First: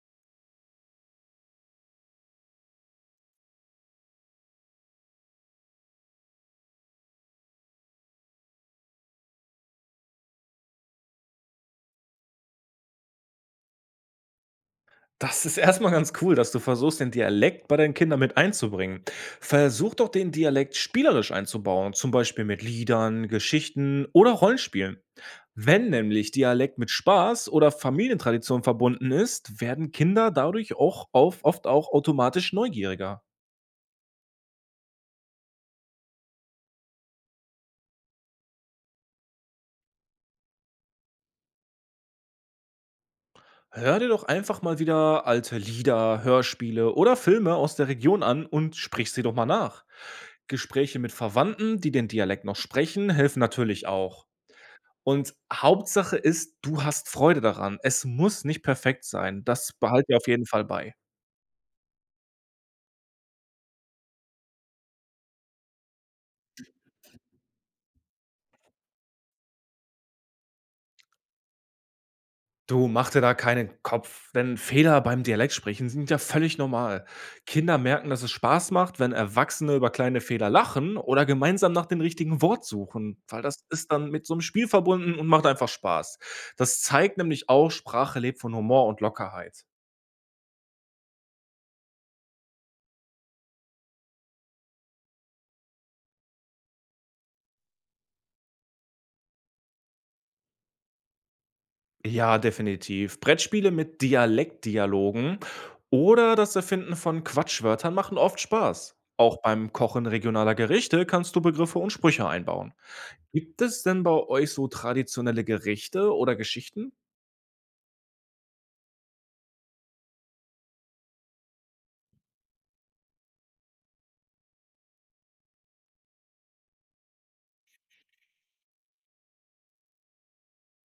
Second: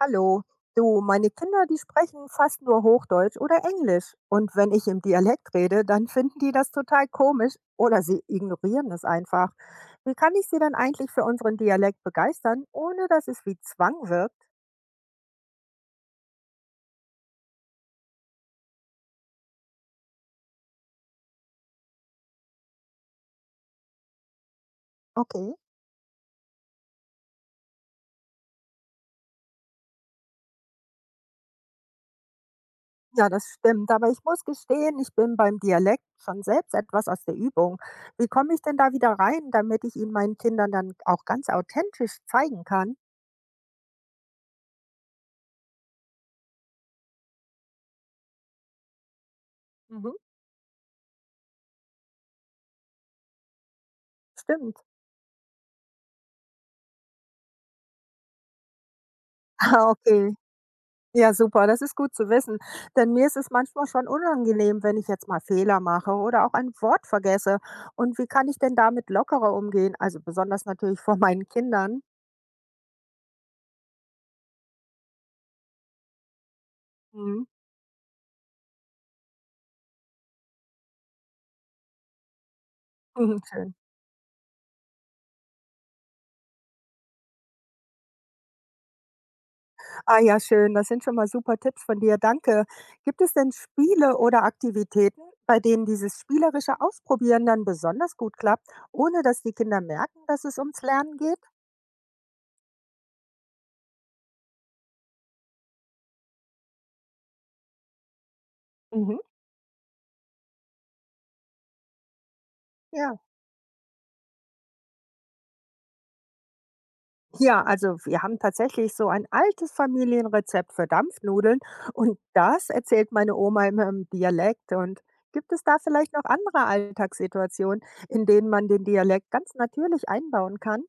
Hallo, du, meine Kinder, die sprechen fast nur Hochdeutsch oder Englisch. Und wenn ich im Dialekt rede, dann finden die das total komisch oder sie ignorieren es einfach. Wie kann ich sie denn eigentlich für unseren Dialekt begeistern, ohne dass es wie Zwang wirkt? Das ist erst mal ganz cool, dass du versuchst, den Dialekt bei deinen Kindern mit einzubringen. Versuch doch, den Dialekt spielerisch einzubauen, zum Beispiel mit Liedern, Geschichten oder Rollenspielen. Okay. Wenn nämlich Dialekt mit Spaß oder Familientradition verbunden ist, werden Kinder dadurch oft auch automatisch neugieriger. Ja, das stimmt, aber ich muss gestehen, ich bin beim Dialekt schon selbst etwas aus der Übung. Wie komme ich denn da wieder rein, damit ich ihn meinen Kindern dann auch ganz authentisch zeigen kann? Hör dir doch einfach mal wieder alte Lieder, Hörspiele oder Filme aus der Region an und sprich sie doch mal nach. Mhm. Gespräche mit Verwandten, die den Dialekt noch sprechen, helfen natürlich auch. Stimmt. Und Hauptsache ist, du hast Freude daran. Es muss nicht perfekt sein. Das Ah, behalt dir auf okay. jeden Fall bei. Ja, super, das ist gut zu wissen. Denn mir ist es manchmal schon unangenehm, wenn ich jetzt mal Fehler mache oder auch ein Wort vergesse. Und wie kann ich denn damit lockerer umgehen? Also besonders natürlich vor meinen Kindern. Du, mach dir da keinen Kopf, denn Fehler beim Dialektsprechen sind ja völlig normal. Mhm. Kinder merken, dass es Spaß macht, wenn Erwachsene über kleine Fehler lachen oder gemeinsam nach dem richtigen Wort suchen, weil Mhm, das schön. ist dann mit so einem Spiel verbunden und macht einfach Spaß. Das zeigt nämlich auch, Sprache lebt von Humor und Lockerheit. Ah ja, schön. Das sind schon mal super Tipps von dir. Danke. Gibt es denn Spiele oder Aktivitäten, bei denen dieses spielerische Ausprobieren dann besonders gut klappt, ohne dass die Kinder merken, dass es ums Lernen geht? Ja, definitiv. Brettspiele mit Dialektdialogen oder das Erfinden von Quatschwörtern machen oft Spaß. Mhm. Auch beim Kochen regionaler Gerichte kannst du Begriffe und Sprüche einbauen. Ja. Gibt es denn bei euch so traditionelle Gerichte oder Geschichten? Ja, also wir haben tatsächlich so ein altes Familienrezept für Dampfnudeln und das erzählt meine Oma immer im Dialekt. Und gibt es da vielleicht noch andere Alltagssituationen, in denen man den Dialekt ganz natürlich einbauen kann?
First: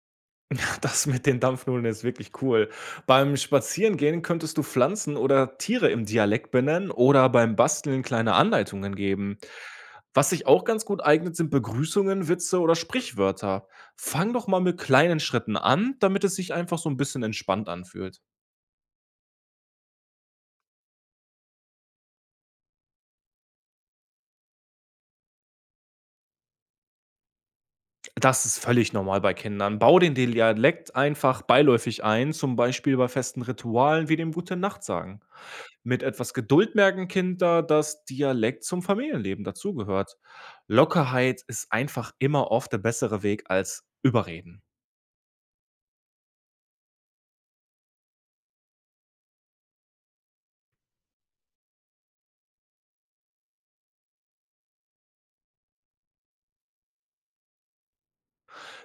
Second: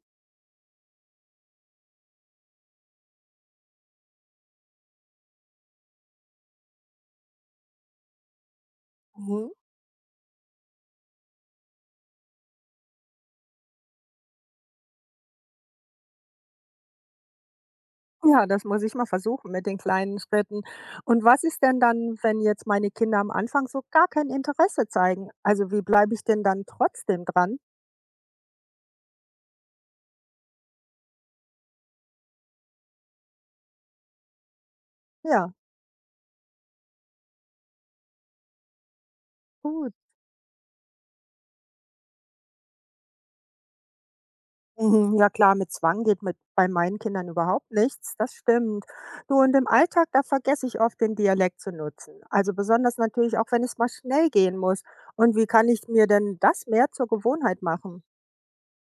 Das mit den Dampfnudeln ist wirklich cool. Beim Spazierengehen könntest du Pflanzen oder Tiere im Dialekt benennen oder beim Basteln kleine Anleitungen geben. Mhm. Was sich auch ganz gut eignet, sind Begrüßungen, Witze oder Sprichwörter. Fang doch mal mit kleinen Schritten an, damit es sich einfach so ein bisschen entspannt anfühlt. Ja, das muss ich mal versuchen mit den kleinen Schritten. Und was ist denn dann, wenn jetzt meine Kinder am Anfang so gar kein Interesse zeigen? Also wie bleibe ich denn dann trotzdem dran? Das ist völlig normal bei Kindern. Bau den Dialekt einfach beiläufig ein, zum Beispiel bei festen Ritualen wie dem Gute Nacht sagen. Ja, Mit etwas Geduld merken Kinder, dass Dialekt zum Familienleben gut. dazugehört. Lockerheit ist einfach immer oft der bessere Weg als Überreden. Mhm, ja klar, mit Zwang geht mit bei meinen Kindern überhaupt nichts. Das stimmt. Du und im Alltag, da vergesse ich oft den Dialekt zu nutzen. Also besonders natürlich auch, wenn es mal schnell gehen muss. Und wie kann ich mir denn das mehr zur Gewohnheit machen?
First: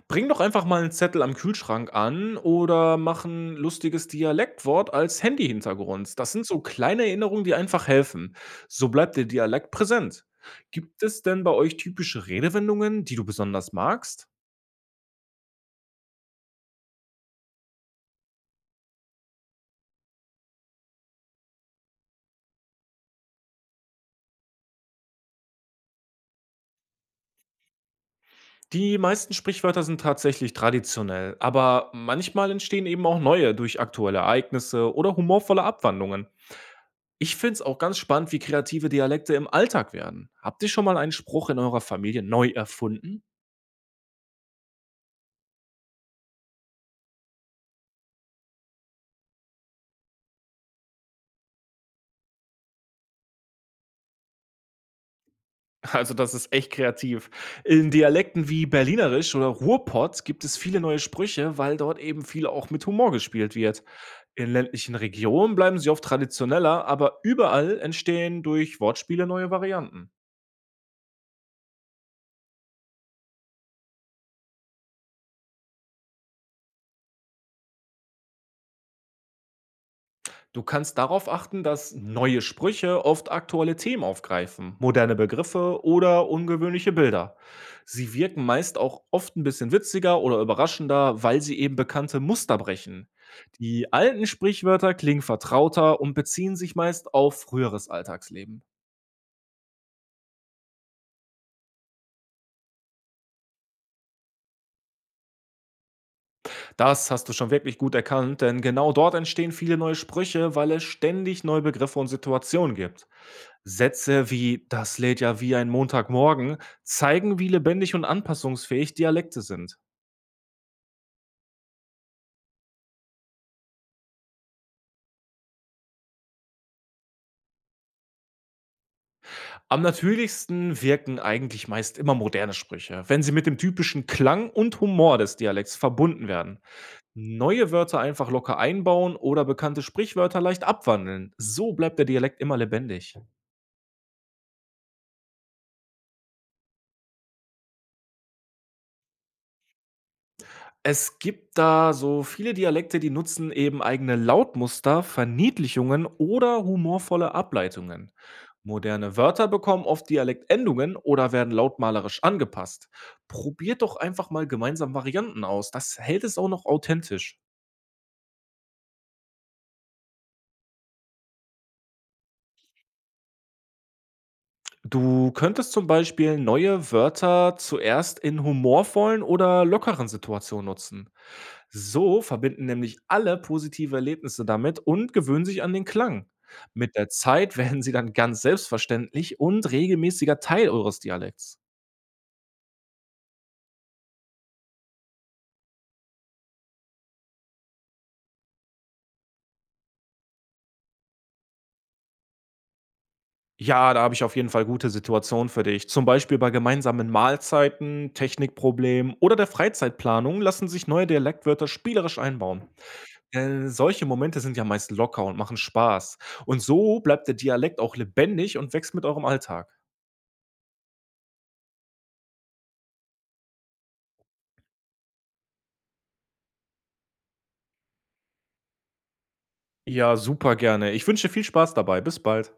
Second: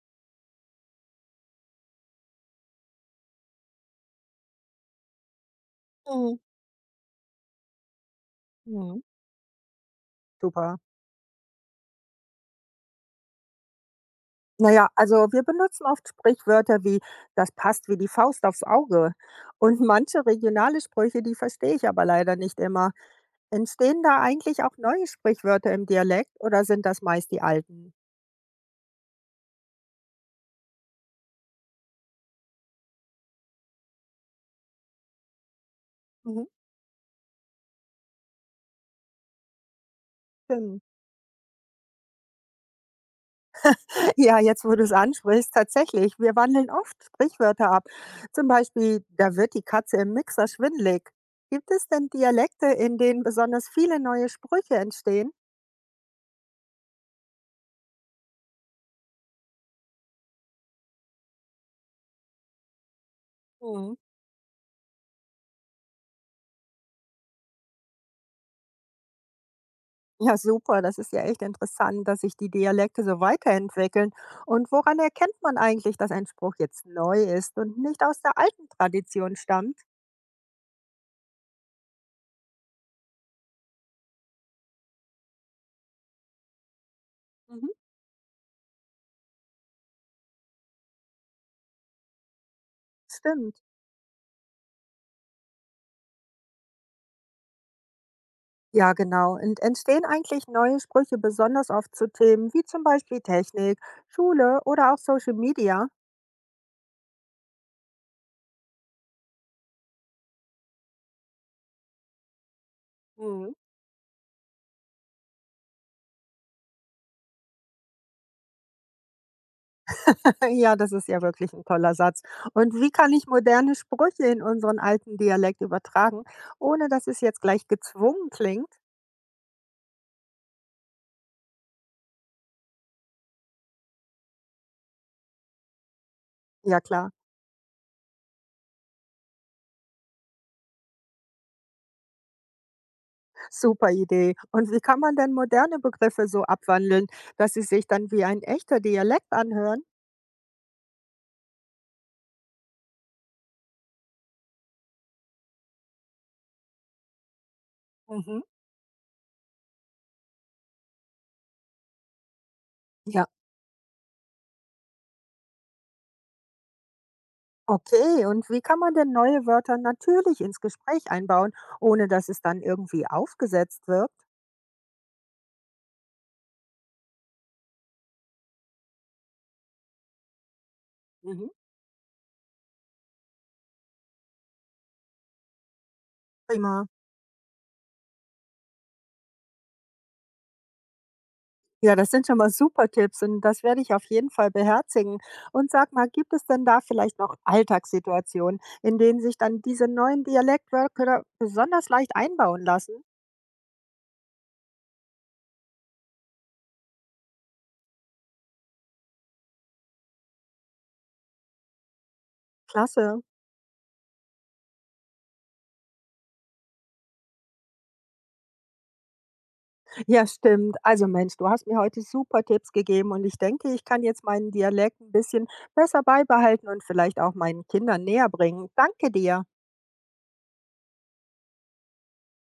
Bring doch einfach mal einen Zettel am Kühlschrank an oder mach ein lustiges Dialektwort als Handy-Hintergrund. Das Mhm. sind so kleine Erinnerungen, die einfach helfen. So Mhm. bleibt der Dialekt präsent. Super. Gibt es denn bei euch typische Redewendungen, die du besonders magst? Naja, also wir benutzen oft Sprichwörter wie das passt wie die Faust aufs Auge. Und manche regionale Sprüche, die verstehe ich aber leider nicht immer. Entstehen da eigentlich auch neue Sprichwörter im Dialekt oder sind das meist die alten? Die meisten Sprichwörter sind tatsächlich traditionell, aber manchmal entstehen eben auch neue durch aktuelle Ereignisse oder humorvolle Abwandlungen. Mhm. Ich finde es auch ganz spannend, wie kreative Dialekte im Alltag werden. Habt ihr Stimmt. schon mal einen Spruch in eurer Familie neu erfunden? Ja, jetzt, wo du es ansprichst, tatsächlich. Wir wandeln oft Sprichwörter ab. Zum Beispiel, da wird die Katze im Mixer schwindelig. Gibt es denn Dialekte, in denen besonders viele neue Sprüche entstehen? Also das ist echt kreativ. In Dialekten wie Berlinerisch oder Ruhrpott gibt es viele neue Sprüche, weil dort eben viel auch mit Humor gespielt wird. Mhm. In ländlichen Regionen bleiben sie oft traditioneller, aber überall entstehen durch Wortspiele neue Varianten. Ja, super. Das ist ja echt interessant, dass sich die Dialekte so weiterentwickeln. Und woran erkennt man eigentlich, dass ein Spruch jetzt neu ist und nicht aus der alten Tradition stammt? Du kannst darauf achten, dass neue Sprüche oft aktuelle Themen aufgreifen, moderne Begriffe oder ungewöhnliche Bilder. Mhm. Sie wirken meist auch oft ein bisschen witziger oder überraschender, weil sie eben bekannte Muster brechen. Stimmt. Die alten Sprichwörter klingen vertrauter und beziehen sich meist auf früheres Alltagsleben. Ja, genau. Und entstehen eigentlich neue Sprüche besonders oft zu Themen wie zum Beispiel Technik, Schule oder auch Social Media? Das hast du schon wirklich gut erkannt, denn genau dort entstehen viele neue Sprüche, weil es ständig neue Begriffe und Situationen gibt. Mhm. Sätze wie „Das lädt ja wie ein Montagmorgen“ zeigen, wie lebendig und anpassungsfähig Dialekte sind. Ja, das ist ja wirklich ein toller Satz. Und wie kann ich moderne Sprüche in unseren alten Dialekt übertragen, ohne dass es jetzt gleich gezwungen klingt? Am natürlichsten wirken eigentlich meist immer moderne Sprüche, wenn sie mit dem typischen Klang und Humor des Dialekts verbunden werden. Ja klar, Neue Wörter einfach locker einbauen oder bekannte Sprichwörter leicht abwandeln. So bleibt der Dialekt immer lebendig. super Idee. Und wie kann man denn moderne Begriffe so abwandeln, dass sie sich dann wie ein echter Dialekt anhören? Es gibt da so viele Dialekte, die nutzen eben eigene Lautmuster, Verniedlichungen oder humorvolle Ableitungen. Mhm. Moderne Wörter bekommen oft Dialektendungen oder werden lautmalerisch angepasst. Ja, Probiert doch einfach mal gemeinsam Varianten aus. Das hält es auch noch authentisch. okay, und wie kann man denn neue Wörter natürlich ins Gespräch einbauen, ohne dass es dann irgendwie aufgesetzt wirkt? Du könntest zum Beispiel neue Wörter zuerst in humorvollen oder lockeren Situationen nutzen. Mhm. So verbinden nämlich alle positive Erlebnisse damit und gewöhnen sich an den Klang. Prima. Mit der Zeit werden sie dann ganz selbstverständlich und regelmäßiger Teil eures Dialekts. Ja, das sind schon mal super Tipps und das werde ich auf jeden Fall beherzigen. Und sag mal, gibt es denn da vielleicht noch Alltagssituationen, in denen sich dann diese neuen Dialektwörter besonders leicht einbauen lassen? Ja, da habe ich auf jeden Fall gute Situationen für dich. Zum Beispiel bei gemeinsamen Mahlzeiten, Technikproblemen oder der Freizeitplanung lassen sich neue Dialektwörter spielerisch einbauen. Klasse. Solche Momente sind ja meist locker und machen Spaß. Und so bleibt der Dialekt auch lebendig und wächst mit eurem Alltag. Ja, stimmt. Also Mensch, du hast mir heute super Tipps gegeben und ich denke, ich kann jetzt meinen Dialekt ein bisschen besser beibehalten und vielleicht auch meinen Kindern näher bringen. Danke dir. Ja, super gerne. Ich wünsche viel Spaß dabei. Bis bald.